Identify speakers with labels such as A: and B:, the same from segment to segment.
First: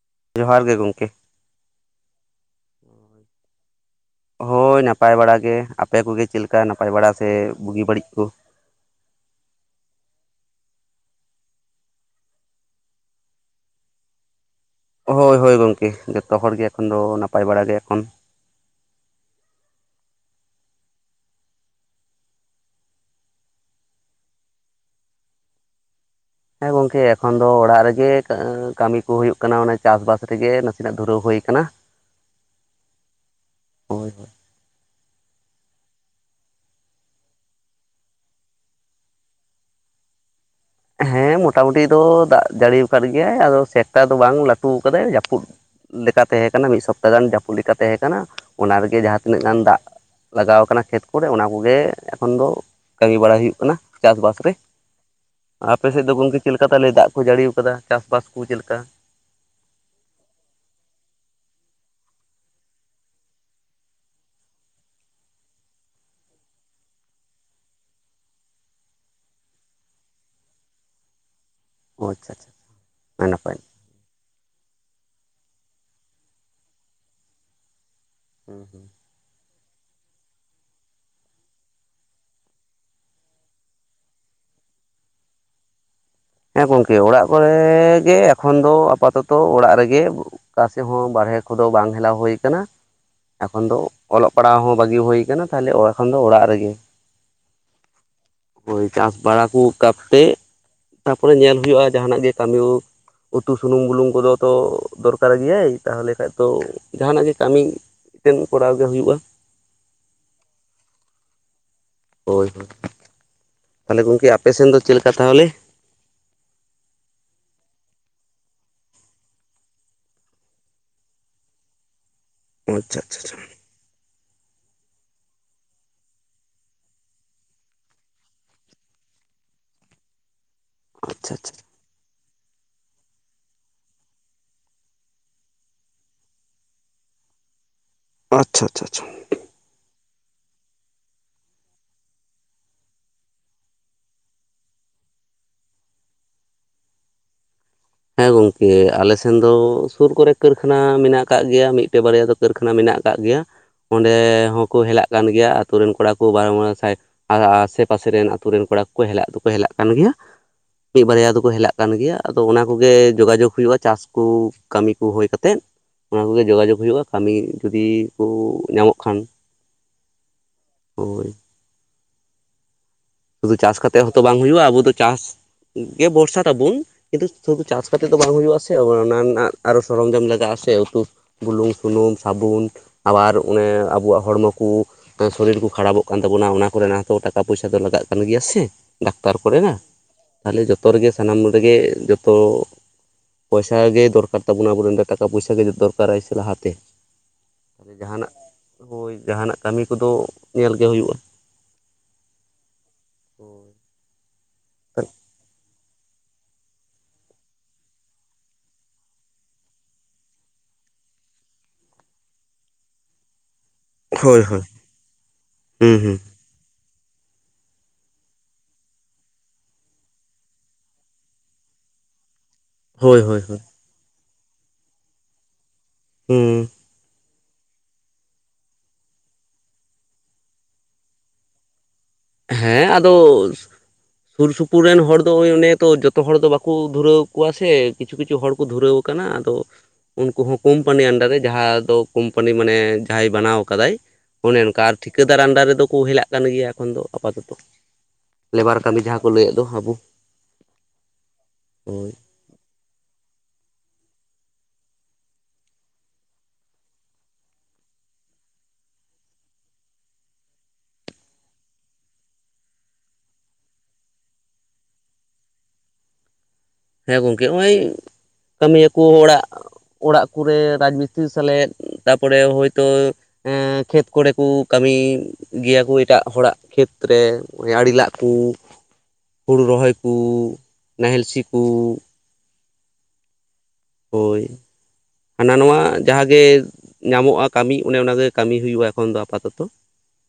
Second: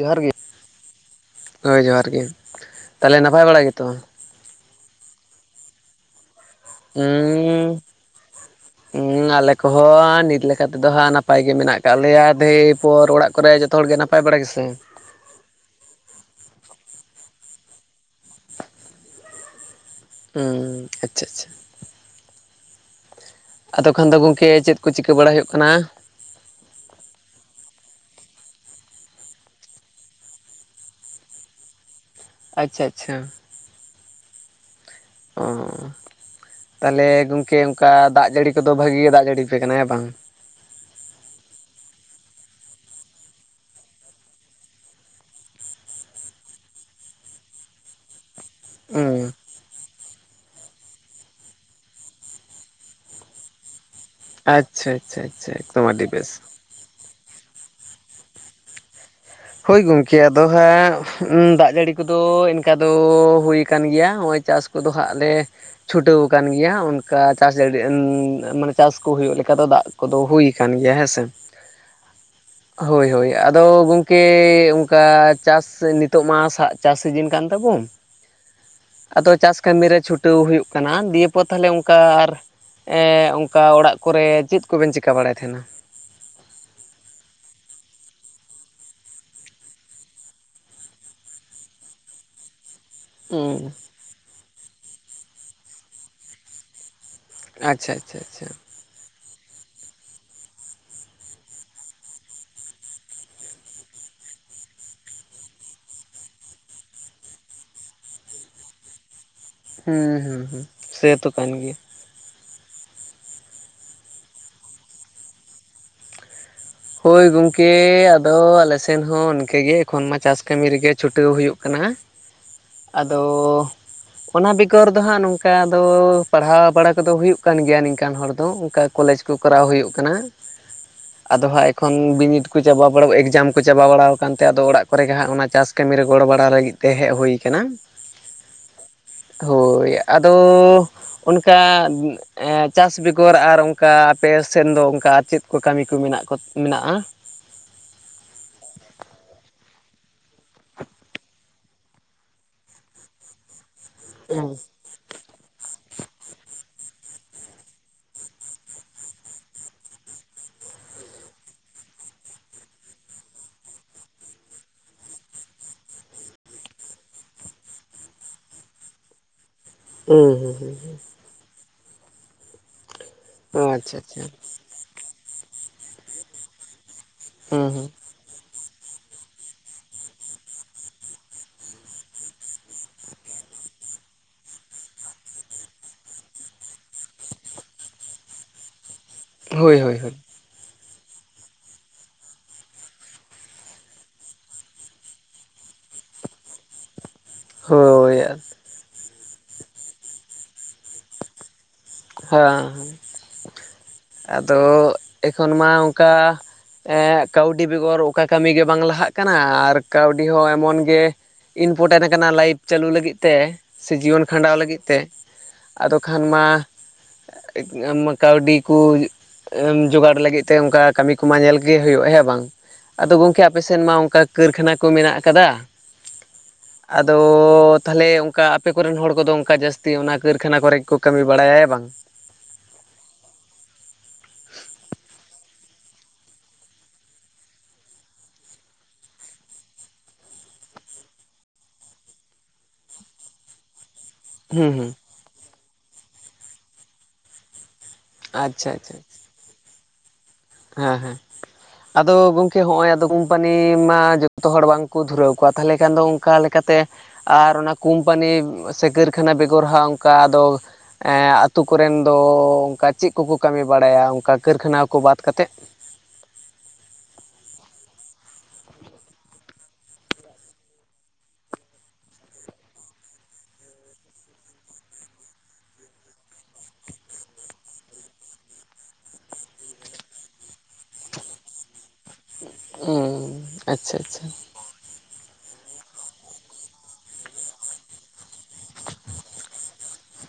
A: ᱡᱚᱦᱟᱨ ᱜᱮ? ᱦᱳᱭ, ᱡᱚᱦᱟᱨ ᱜᱮ᱾ ᱛᱟᱦᱚᱞᱮ ᱱᱟᱯᱟᱭ ᱵᱟᱲᱟ ᱜᱮᱛᱚ?
B: ᱦᱳᱭ, ᱱᱟᱯᱟᱭ ᱵᱟᱲᱟ ᱜᱮ᱾ ᱟᱯᱮ ᱠᱚᱜᱮ ᱪᱮᱫᱞᱮᱠᱟ ᱱᱟᱯᱟᱭ ᱵᱟᱲᱟ ᱥᱮ ᱵᱩᱜᱤ ᱵᱟᱹᱲᱤᱡ ᱠᱚ?
A: ᱦᱮᱸ, ᱟᱞᱮ ᱠᱚᱦᱚᱸ ᱱᱤᱛ ᱞᱮᱠᱟᱛᱮᱫᱚ ᱦᱟᱸᱜ ᱱᱟᱯᱟᱭ ᱜᱮ ᱢᱮᱱᱟᱜ ᱠᱟᱜ ᱞᱮᱭᱟ, ᱫᱤᱭᱮ ᱯᱚᱨ ᱚᱲᱟᱜ ᱠᱚᱨᱮ ᱡᱚ ᱛᱚ ᱦᱚᱲ ᱜᱮ ᱱᱟᱯᱟᱭ ᱵᱟᱲᱟ ᱜᱮ ᱥᱮ
B: ᱦᱳᱭ ᱦᱳᱭ ᱜᱚᱢᱠᱮ, ᱡᱚᱛᱚ ᱦᱚᱲ ᱜᱮ ᱮᱠᱷᱚᱱ ᱫᱚ ᱱᱟᱯᱟᱭ ᱵᱟᱲᱟᱜᱮ ᱮᱠᱷᱚᱱ᱾
A: ᱦᱮᱸ, ᱟᱪᱪᱷᱟ ᱟᱪᱪᱷᱟ᱾ ᱟᱫᱚ ᱠᱷᱟᱱ ᱫᱚ ᱜᱚᱝᱠᱮ ᱪᱮᱫ ᱠᱚ ᱪᱤᱠᱟᱹ ᱵᱟᱲᱟ ᱦᱩᱭᱩᱜ ᱠᱟᱱᱟ?
B: ᱦᱮᱸ, ᱜᱚᱝᱠᱮ ᱮᱠᱷᱚᱱ ᱫᱚ ᱚᱲᱟᱜ ᱨᱮᱜᱮ ᱠᱟᱹᱢᱤ ᱠᱚ ᱦᱩᱭᱩᱜ ᱠᱟᱱᱟ᱾ ᱚᱱᱮ ᱪᱟᱥ ᱵᱟᱥ ᱨᱮᱜᱮ ᱱᱟᱥᱮᱱᱟᱜ ᱫᱷᱩᱨᱟᱹᱣ ᱦᱩᱭ ᱠᱟᱱᱟ᱾
A: ᱟᱪᱪᱷᱟ ᱟᱪᱪᱷᱟ᱾
B: ᱦᱳᱭ᱾ ᱦᱳᱭ
A: ᱚ, ᱛᱟᱦᱚᱞᱮ ᱜᱚᱝᱠᱮ ᱚᱱᱠᱟ ᱫᱟᱜ ᱡᱟᱹᱲᱤ ᱠᱚᱫᱚ ᱵᱷᱟᱜᱤ ᱜᱮ ᱫᱟᱜ ᱡᱟᱹᱲᱤ ᱟᱯᱮ ᱠᱟᱱᱟ ᱦᱮᱸ ᱵᱟᱝ?
B: ᱦᱮᱸ, ᱢᱚᱴᱟ ᱢᱩᱴᱤ ᱫᱚ ᱫᱟᱜ ᱡᱟᱹᱲᱤ ᱟᱠᱟᱣᱫ ᱜᱮᱭᱟᱭ᱾ ᱟᱫᱚ ᱥᱮᱠᱴᱟ ᱫᱚ ᱵᱟᱝ ᱞᱟᱹᱴᱩ ᱠᱟᱫᱟᱭ ᱡᱟᱹᱯᱩᱫ ᱞᱮᱠᱟ ᱛᱮᱦᱮᱸ ᱠᱟᱱᱟ ᱢᱤᱫ ᱥᱚᱯᱛᱟ ᱜᱟᱱ, ᱡᱟᱹᱯᱩᱫ ᱞᱮᱠᱟ ᱛᱮᱦᱮᱸ ᱠᱟᱱᱟ᱾ ᱚᱱᱟ ᱨᱮᱜᱮ
A: ᱦᱩᱸ
B: ᱡᱟᱦᱟᱸ ᱛᱤᱱᱟᱹᱜ ᱫᱟᱜ᱾ ᱞᱟᱜᱟᱣ ᱟᱠᱟᱱᱟ ᱠᱷᱮᱛ ᱠᱚᱨᱮ ᱚᱱᱟ ᱠᱚᱜᱮ ᱮᱠᱷᱚᱱ ᱫᱚ ᱠᱟᱹᱢᱤ ᱵᱟᱲᱟ ᱦᱩᱭᱩᱜ ᱠᱟᱱᱟ ᱪᱟᱥ-ᱵᱟᱥ ᱨᱮ?
A: ᱟᱪᱪᱷᱟ ᱟᱪᱪᱷᱟ᱾ ᱟᱪᱪᱷᱟ ᱮᱠᱫᱚᱢ
B: ᱟᱯᱮ ᱥᱮᱫ
A: ᱟᱹᱰᱤ
B: ᱫᱚ
A: ᱵᱮᱥ
B: ᱜᱚᱝᱠᱮ ᱪᱮᱫ ᱞᱮᱠᱟ ᱛᱟᱦᱞᱮ ᱫᱟᱜ ᱠᱚ ᱡᱟᱹᱲᱤᱣ ᱠᱟᱫᱟ? ᱪᱟᱥ-ᱵᱟᱥ ᱠᱚ ᱪᱮᱫ ᱞᱮᱠᱟ?
A: ᱦᱳᱭ ᱜᱚᱝᱠᱮ ᱟᱫᱚ ᱦᱟᱸᱜ ᱫᱟᱜ ᱡᱟᱹᱲᱤ ᱠᱚᱫᱚ ᱮᱱᱠᱟ ᱫᱚ ᱦᱩᱭ ᱠᱟᱱ ᱜᱮᱭᱟ ᱦᱚᱸᱜ-ᱚᱭ ᱪᱟᱥ ᱠᱚᱫᱚ ᱦᱟᱸᱜ ᱞᱮ ᱪᱷᱩᱴᱟᱹᱣ ᱟᱠᱟᱱ ᱜᱮᱭᱟ ᱚᱱᱠᱟ ᱪᱟᱥ ᱡᱟᱹᱲᱤ ᱢᱟᱱᱮ ᱪᱟᱥ ᱠᱚ ᱦᱩᱭᱩᱜ ᱞᱮᱠᱟ ᱫᱚ ᱫᱟᱜ ᱠᱚ ᱫᱚ ᱦᱩᱭ ᱟᱠᱟᱱ ᱜᱮᱭᱟ ᱦᱮᱸᱥᱮ᱾
B: ᱚ ᱟᱪᱪᱷᱟ ᱟᱪᱪᱷᱟ
A: ᱦᱳᱭ
B: ᱟᱹᱰᱤ
A: ᱦᱳᱭ,
B: ᱱᱟᱯᱟᱭ
A: ᱟᱫᱚ ᱠᱮ ᱚᱱᱠᱟ ᱪᱟᱥ ᱱᱤᱛᱚᱜ ᱢᱟ ᱦᱟᱸᱜ ᱪᱟᱥ ᱥᱤᱡᱤᱱ ᱠᱟᱱ ᱛᱟᱵᱚᱱ᱾
B: ᱦᱩᱸ ᱦᱩᱸ᱾
A: ᱟᱫᱚ ᱪᱟᱥ ᱠᱟᱹᱢᱤᱨᱮ ᱪᱷᱩᱴᱟᱹᱣ ᱦᱩᱭᱩᱜ ᱠᱟᱱᱟ᱾ ᱫᱤᱭᱮᱯᱚᱨ ᱛᱷᱟᱞᱮ ᱚᱱᱠᱟ ᱟᱨ ᱮᱸᱜ ᱚᱱᱠᱟ ᱚᱲᱟᱜ ᱠᱚᱨᱮ ᱪᱮᱫ ᱠᱚᱵᱮᱱ ᱪᱤᱠᱟᱹ ᱵᱟᱲᱟᱭ ᱛᱟᱦᱮᱱᱟ?
B: ᱦᱮᱸ, ᱜᱚᱝᱠᱮ ᱚᱲᱟᱜ ᱠᱚᱨᱮ ᱜᱮ ᱮᱠᱷᱚᱱ ᱫᱚ ᱟᱯᱟᱛᱚᱛᱚ ᱚᱲᱟᱜ ᱨᱮᱜᱮ᱾ ᱚᱠᱟ ᱥᱮᱜ ᱦᱚᱸ ᱵᱟᱨᱦᱮ ᱠᱚᱫᱚ ᱵᱟᱝ ᱦᱮᱞᱟᱣ ᱦᱩᱭ ᱠᱟᱱᱟ᱾ ᱮᱠᱷᱚᱱ
A: ᱦᱩᱸ
B: ᱫᱚ ᱚᱞᱚᱜ ᱯᱟᱲᱦᱟᱜ ᱦᱚᱸ ᱵᱷᱟᱹᱜᱤ ᱦᱩᱭ ᱠᱟᱱᱟ, ᱛᱟᱦᱚᱞᱮ ᱮᱠᱷᱚᱱ ᱫᱚ ᱚᱲᱟᱜ ᱨᱮᱜᱮ᱾
A: ᱟᱪᱪᱷᱟ ᱟᱪᱪᱷᱟ ᱟᱪᱪᱷᱟ᱾
B: ᱦᱳᱭ, ᱪᱟᱹᱥ ᱵᱟᱲᱟ ᱠᱚ ᱠᱟᱛᱮ ᱚᱱᱟ ᱛᱟᱯᱚᱨᱮ ᱧᱮᱞ ᱦᱩᱭᱳᱞᱩᱜ-ᱟ ᱡᱟᱸᱦᱟᱱᱟᱜ ᱜᱮ ᱠᱟᱹᱢᱤ ᱦᱳᱠ ᱾ ᱩᱛᱩ ᱥᱩᱱᱩᱢ ᱵᱩᱞᱩᱝ ᱠᱚᱫᱚ ᱛᱚ ᱫᱚᱨᱠᱟᱨ ᱜᱮᱭᱟᱭ, ᱛᱟᱦᱚᱞᱮ ᱠᱷᱟᱡ ᱛᱚ ᱡᱟᱦᱟᱸᱱᱟᱜ ᱜᱮ ᱠᱟᱹᱢᱤ ᱴᱮᱱ ᱠᱚᱨᱟᱣ ᱜᱮ ᱦᱩᱭᱩᱜ-ᱟ᱾
A: ᱦᱩᱸ ᱦᱩᱸ ᱦᱩᱸ, ᱥᱮ ᱛᱚ ᱠᱟᱱ ᱜᱮᱭᱟ᱾
B: ᱦᱳᱭ ᱦᱳᱭ, ᱛᱟᱦᱚᱞᱮ ᱜᱚᱝᱠᱮ ᱟᱯᱮ ᱥᱮᱱ ᱫᱚ ᱪᱮᱫ ᱞᱮᱠᱟ ᱛᱟᱦᱚᱞᱮ?
A: ᱦᱳᱭ ᱜᱚᱝᱠᱮ, ᱟᱫᱚ ᱟᱞᱮ ᱥᱮᱱ ᱦᱚᱸ ᱤᱱᱠᱟᱹᱜ ᱜᱮ ᱮᱠᱷᱚᱱ ᱢᱟ ᱪᱟᱥ ᱠᱟᱹᱢᱤ ᱨᱮᱜᱮ ᱪᱷᱩᱴᱟᱹᱣ ᱦᱩᱭᱩᱜ ᱠᱟᱱᱟ᱾
B: ᱟᱪᱪᱷᱟ
A: ᱟᱫᱚ
B: ᱟᱪᱪᱷᱟ
A: ᱚᱱᱟ ᱵᱮᱜᱚᱨ ᱫᱚ ᱦᱟᱸᱜ ᱱᱚᱝᱠᱟᱱ ᱫᱚ ᱯᱟᱲᱦᱟᱣ ᱵᱟᱲᱟ ᱠᱚᱫᱚ ᱦᱩᱭᱩᱜ ᱠᱟᱱ ᱜᱮᱭᱟ, ᱱᱤᱝᱠᱟᱱ ᱦᱚᱲ ᱫᱚ ᱚᱱᱠᱟ ᱠᱚᱞᱮᱡᱽ ᱠᱚᱨᱟᱣ ᱦᱩᱭᱩᱜ ᱠᱟᱱᱟᱪ,
B: ᱟᱪᱪᱷᱟ
A: ᱟᱫᱚ
B: ᱟᱪᱪᱷᱟ
A: ᱦᱟᱸᱜ ᱠᱷᱚᱱ ᱵᱤᱱᱤᱰ ᱠᱚ ᱪᱟᱵᱟ ᱵᱟᱲᱟ ᱮᱠᱡᱟᱢ ᱠᱚ ᱪᱟᱵᱟ ᱵᱟᱲᱟᱣ ᱠᱟᱱᱛᱮ, ᱟᱫᱚ ᱚᱲᱟᱜ ᱠᱚᱨᱮᱜᱮ ᱦᱟᱸᱜ ᱚᱱᱟ ᱪᱟᱥ ᱠᱟᱹᱢᱤ ᱨᱮ ᱜᱚᱲᱚ ᱵᱟᱲᱟ ᱞᱟᱹᱜᱤᱫ ᱛᱮ ᱦᱮᱜ ᱦᱩᱭ ᱠᱟᱱᱟ᱾
B: ᱟᱪᱪᱷᱟ ᱪᱪᱪᱷᱟ ᱟᱪᱪᱷᱟ᱾
A: ᱦᱳᱭ, ᱟᱫᱚ ᱚᱱᱠᱟ ᱮᱻᱪᱟᱥ ᱵᱮᱜᱚᱨ ᱟᱨ ᱚᱝᱠᱟ ᱟᱯᱮ ᱥᱮᱱ ᱫᱚ ᱚᱱᱠᱟ ᱪᱮᱫ ᱠᱚ ᱠᱟᱹᱢᱤ ᱠᱚ ᱢᱮᱱᱟᱜ ᱢᱮᱱᱟᱜᱼᱟ᱾
B: ᱦᱮᱸ ᱜᱚᱢᱠᱮ ᱟᱞᱮ ᱥᱮᱱ ᱫᱚ ᱥᱩᱨ ᱠᱚᱨᱮ ᱠᱟᱹᱨᱠᱷᱟᱱᱟ ᱢᱮᱱᱟᱜ ᱠᱟᱜ ᱜᱮᱭᱟ ᱢᱤᱫᱴᱮᱜ ᱵᱟᱨᱭᱟ ᱫᱚ ᱠᱟᱹᱨᱠᱷᱟᱱᱟ ᱢᱮᱱᱟᱜ ᱠᱟᱜ ᱜᱮᱭᱟ ᱚᱸᱰᱮ
A: ᱦᱩᱸ
B: ᱦᱚᱸᱠᱚ ᱦᱮᱞᱟᱜ ᱠᱟᱱ ᱜᱮᱭᱟ ᱟᱛᱳ ᱨᱮᱱ ᱠᱚᱲᱟ ᱠᱚ ᱵᱟᱨᱚ ᱟᱨ ᱟᱥᱮ ᱯᱟᱥᱮ ᱨᱮᱱ ᱟᱛᱳ ᱨᱮᱱ ᱠᱚᱲᱟ ᱠᱚᱠᱚ ᱦᱮᱞᱟᱜ ᱫᱚᱠᱚ ᱦᱮᱞᱟᱜ ᱠᱟᱱ ᱜᱮᱭᱟ᱾ ᱢᱤᱫ ᱵᱟᱨᱭᱟ ᱫᱚᱠᱚ ᱦᱮᱞᱟᱜ ᱠᱟᱱ ᱜᱮᱭᱟ ᱟᱫᱚ ᱚᱱᱟ ᱠᱚᱜᱮ ᱡᱳᱜᱟᱡᱳᱜ ᱦᱩᱭᱩᱜᱼᱟ ᱪᱟᱥ ᱠᱩ ᱠᱟᱹᱢᱤ ᱠᱚ ᱦᱩᱭ ᱠᱟᱛᱮᱫ᱾ ᱚᱱᱟ ᱠᱚᱜᱮ ᱡᱳᱜᱟᱡᱳᱜᱽ ᱦᱩᱭᱩᱜᱼᱟ᱾ ᱠᱟᱢᱤ ᱡᱩᱫᱤ ᱠᱩ ᱧᱟᱢᱚᱜ ᱠᱷᱟᱱ᱾
A: ᱦᱩᱸ ᱦᱩᱸ ᱦᱩᱸ᱾
B: ᱦᱳᱭ ᱾ ᱥᱩᱫᱷᱩ
A: ᱚ
B: ᱪᱟᱥ
A: ᱟᱪᱪᱷᱟ
B: ᱠᱟᱛᱮᱜ ᱦᱚᱸᱛᱚ
A: ᱟᱪᱪᱷᱟ
B: ᱵᱟᱝ ᱦᱩᱭᱩᱜᱼᱟ᱾ ᱟᱵᱚ ᱫᱚ ᱪᱟᱥ ᱜᱮ ᱵᱷᱚᱨᱥᱟ ᱛᱟᱵᱚᱱ ᱠᱤᱱᱛᱩ ᱥᱩᱫᱷᱩ
A: ᱦᱩᱸ
B: ᱪᱟᱥ
A: ᱦᱩᱸ
B: ᱠᱟᱛᱮ ᱱᱤᱛᱚᱜ ᱫᱚ ᱵᱟᱵᱩᱱ ᱦᱩᱭᱩᱜᱼᱟ᱾ ᱥᱮ ᱚᱱᱟ ᱨᱮᱱᱟᱜ ᱟᱨᱚ ᱥᱚᱨᱚᱧᱡᱚᱢ ᱞᱟᱜᱟᱜᱼᱟ ᱥᱮ ᱩᱛᱩ ᱵᱩᱞᱩᱝ ᱥᱩᱱᱩᱢ ᱥᱟᱵᱩᱱ ᱟᱵᱟᱨ ᱚᱱᱮ ᱟᱵᱚᱣᱟᱜ ᱦᱚᱲᱢᱚ ᱠᱩ [unintelligible] ᱥᱚᱨᱤᱨ ᱠᱚ ᱠᱷᱟᱨᱟᱯᱚᱜ ᱠᱟᱱ ᱛᱟᱵᱚᱱᱟ ᱚᱱᱟ ᱠᱚᱨᱮᱱᱟᱜ, ᱛᱚ ᱴᱟᱠᱟ ᱯᱩᱭᱥᱟ ᱫᱚ ᱞᱟᱜᱟᱜ ᱠᱟᱱ ᱜᱮᱭᱟ ᱥᱮ ᱰᱟᱠᱛᱟᱨ
A: ᱦᱳᱭ
B: ᱠᱚᱨᱮᱱᱟᱜ
A: ᱦᱳᱭ ᱦᱳᱭ
B: ᱛᱟᱦᱚᱞᱮ ᱡᱚᱛᱚ ᱨᱮᱜᱮ ᱥᱟᱱᱟᱢ ᱨᱮᱜᱮ ᱡᱚᱛᱚ ᱯᱚᱭᱥᱟ ᱜᱮ ᱫᱚᱨᱠᱟᱨ ᱛᱟᱵᱚᱱᱟ ᱟᱵᱚᱨᱮᱱ ᱴᱟᱠᱟ ᱯᱚᱭᱥᱟ ᱜᱮ ᱡᱚᱛᱚ ᱫᱚᱨᱠᱟᱨᱟᱭ ᱥᱮ ᱞᱟᱦᱟᱛᱮ
A: ᱦᱳᱭ
B: ᱡᱟᱦᱟᱱᱟᱜ ᱦᱳᱭ ᱡᱟᱦᱟᱱᱟᱜ ᱠᱟᱹᱢᱤ ᱠᱚᱫᱚ ᱧᱮᱞ ᱜᱮ ᱦᱩᱭᱩᱜᱼᱟ᱾
A: ᱦᱮᱸ ᱟᱫᱚ ᱮᱠᱷᱚᱱ ᱢᱟ ᱚᱝᱠᱟ ᱮ ᱠᱟᱹᱣᱰᱤ ᱵᱮᱜᱚᱨ ᱚᱠᱟ ᱠᱟᱹᱢᱤ ᱜᱮ ᱵᱟᱝ ᱞᱟᱦᱟᱜ ᱠᱟᱱᱟ ᱟᱨ ᱠᱟᱹᱣᱰᱤ ᱦᱚᱸ ᱮᱢᱚᱱ ᱜᱮ ᱤᱱᱯᱚᱴᱮᱱ ᱟᱠᱟᱱᱟ ᱞᱟᱭᱤᱯᱷ ᱪᱟᱹᱞᱩ ᱞᱟᱹᱜᱤᱫ ᱛᱮ᱾ ᱥᱮ ᱡᱤᱣᱚᱱ
B: ᱦᱳᱭ
A: ᱠᱷᱟᱸᱰᱟᱣ
B: ᱦᱳᱭ
A: ᱞᱟᱹᱜᱤᱫ ᱛᱮ ᱟᱫᱚ
B: ᱦᱩᱸ ᱦᱩᱸ
A: ᱠᱷᱟᱱ ᱢᱟ [unintelligible] ᱠᱟᱣᱰᱤ ᱠᱩ ᱮᱢ ᱡᱚᱜᱟᱲ ᱞᱟᱹᱜᱤᱫ ᱛᱮ ᱚᱝᱠᱟ ᱠᱟᱹᱢᱤ ᱠᱚᱢᱟ ᱧᱮᱞ ᱜᱮ ᱦᱩᱭᱩᱜᱼᱟ᱾ ᱦᱮᱸ ᱵᱟᱝ᱾ ᱟᱫᱚ
B: ᱦᱳᱭ ᱦᱳᱭ
A: ᱜᱚᱝᱠᱮ ᱟᱯᱮ
B: ᱦᱳᱭ
A: ᱥᱮᱱ ᱢᱟ ᱚᱝᱠᱟ ᱠᱟᱹᱨᱠᱷᱟᱱᱟ ᱠᱚ ᱢᱮᱱᱟᱜ ᱟᱠᱟᱫᱟ?
B: ᱦᱩᱸ᱾
A: ᱟᱫᱚ ᱛᱟᱦᱚᱞᱮ ᱚᱝᱠᱟ ᱟᱯᱮ ᱠᱚᱨᱮᱱ ᱦᱚᱲ ᱠᱚᱫᱚ ᱚᱱᱠᱟ ᱡᱟᱹᱥᱛᱤ ᱚᱱᱟ ᱠᱟᱹᱨᱠᱷᱟᱱᱟ ᱠᱚᱨᱮ ᱜᱮᱠᱚ ᱠᱟᱹᱢᱤ ᱵᱟᱲᱟᱭᱟ ᱵᱟᱝ᱾
B: ᱦᱮᱸ ᱟᱫᱚ ᱥᱩᱨ ᱥᱩᱯᱩᱨ ᱨᱮᱱ ᱦᱚᱲ ᱫᱚ ᱳᱭ ᱚᱱᱮ ᱛᱚ ᱡᱚᱛᱚ ᱦᱚᱲ ᱫᱚ ᱵᱟᱠᱚ ᱫᱷᱩᱨᱟᱹᱣ ᱠᱚᱣᱟ ᱥᱮ ᱠᱤᱪᱷᱩ ᱠᱤᱪᱷᱩ ᱦᱚᱲ ᱠᱚ ᱫᱷᱩᱨᱟᱹᱣ ᱠᱟᱱᱟ ᱟᱫᱚ ᱩᱱᱠᱩ ᱦᱚᱸ ᱠᱳᱢᱯᱟᱱᱤ ᱟᱱᱰᱟᱨ ᱨᱮ ᱡᱟᱦᱟᱸ ᱫᱚ ᱠᱳᱢᱯᱟᱱᱤ ᱢᱟᱱᱮ ᱡᱟᱦᱟᱸᱭ ᱵᱟᱱᱟᱣ ᱠᱟᱫᱟ ᱚᱱᱮ
A: ᱦᱩᱸ
B: ᱚᱱᱠᱟ
A: ᱦᱩᱸ
B: ᱟᱨ ᱴᱷᱤᱠᱟᱹᱫᱟᱨ ᱟᱱᱰᱟᱨ ᱨᱮᱫᱚ ᱠᱚ ᱦᱮᱞᱟᱜ ᱠᱟᱱ ᱜᱮᱭᱟ ᱮᱠᱷᱚᱱ ᱫᱚ ᱟᱯᱟ, ᱛᱚᱛᱚ᱾
A: ᱟᱪᱪᱷᱟ
B: ᱞᱮᱵᱟᱨ
A: ᱟᱪᱪᱷᱟ
B: ᱠᱟᱹᱢᱤ ᱡᱟᱦᱟᱸ ᱠᱚ ᱞᱟᱹᱭᱮᱫ ᱫᱚ ᱟᱵᱩ᱾
A: ᱦᱮᱸ ᱦᱮᱸ ᱟᱫᱚ ᱜᱚᱢ ᱪᱮ ᱦᱚᱸᱜᱼᱚᱭ ᱟᱫᱚ ᱠᱚᱢᱯᱟᱱᱤ ᱢᱟ ᱡᱚᱛᱚ ᱦᱚᱲ ᱵᱟᱝᱠᱚ ᱫᱷᱩᱨᱟᱹᱣ ᱠᱚᱣᱟ ᱛᱟᱦᱚᱞᱮ ᱠᱷᱟᱱ ᱫᱚ ᱚᱱᱠᱟ ᱞᱮᱠᱟᱛᱮ ᱟᱨ ᱚᱱᱟ ᱠᱩᱢᱯᱟᱱᱤ ᱥᱮ ᱠᱟᱹᱨᱠᱷᱟᱱᱟ ᱵᱮᱜᱚᱨ ᱦᱚᱸ ᱚᱱᱠᱟ ᱟᱫᱚ ᱮᱸ ᱟᱛᱳ ᱠᱚᱨᱮᱱ ᱫᱚ ᱚᱝᱠᱟ ᱪᱮᱫ ᱠᱚᱠᱚ ᱠᱟᱹᱢᱤ ᱵᱟᱲᱟᱭᱟ? ᱚᱱᱠᱟ ᱠᱟᱹᱨᱠᱷᱟᱱᱟ ᱠᱚ ᱵᱟᱫ ᱠᱟᱛᱮᱫ᱾
B: ᱦᱮᱸ ᱜᱚᱝᱠᱮ ᱦᱚᱸᱜᱼᱚᱭ ᱠᱟᱹᱢᱤᱭᱟᱠᱚ ᱚᱲᱟᱜ ᱚᱲᱟᱜ ᱠᱚᱨᱮ ᱨᱟᱡᱽ ᱢᱤᱥᱛᱨᱤ ᱥᱟᱞᱮᱫ ᱛᱟᱯᱚᱨᱮ ᱦᱚᱭᱛᱳ ᱮᱸ ᱠᱷᱮᱛ ᱠᱚᱨᱮ ᱠᱚ ᱠᱟᱹᱢᱤ ᱜᱮᱭᱟ ᱠᱚ ᱮᱴᱟᱜ ᱦᱚᱲᱟᱜ ᱠᱷᱮᱛ ᱨᱮ ᱚᱸᱱᱮ ᱟᱲᱮ ᱞᱟᱜ ᱠᱩ ᱦᱩᱲᱩ ᱨᱚᱦᱚᱭ ᱠᱩ ᱱᱟᱦᱮᱞ ᱥᱤ ᱠᱩ
A: ᱩᱸᱸ ᱾
B: ᱦᱳᱭ᱾ ᱦᱟᱱᱟ ᱱᱚᱣᱟ ᱡᱟᱦᱟᱸᱜᱮ ᱧᱟᱢᱚᱜᱼᱟ᱾ ᱠᱟᱹᱢᱤ ᱚᱱᱮ ᱚᱱᱟᱜᱮ ᱠᱟᱹᱢᱤ ᱦᱩᱭᱩᱜᱼᱟ ᱮᱠᱷᱚᱱ ᱫᱚ ᱟᱯᱟ, ᱛᱚᱛᱚ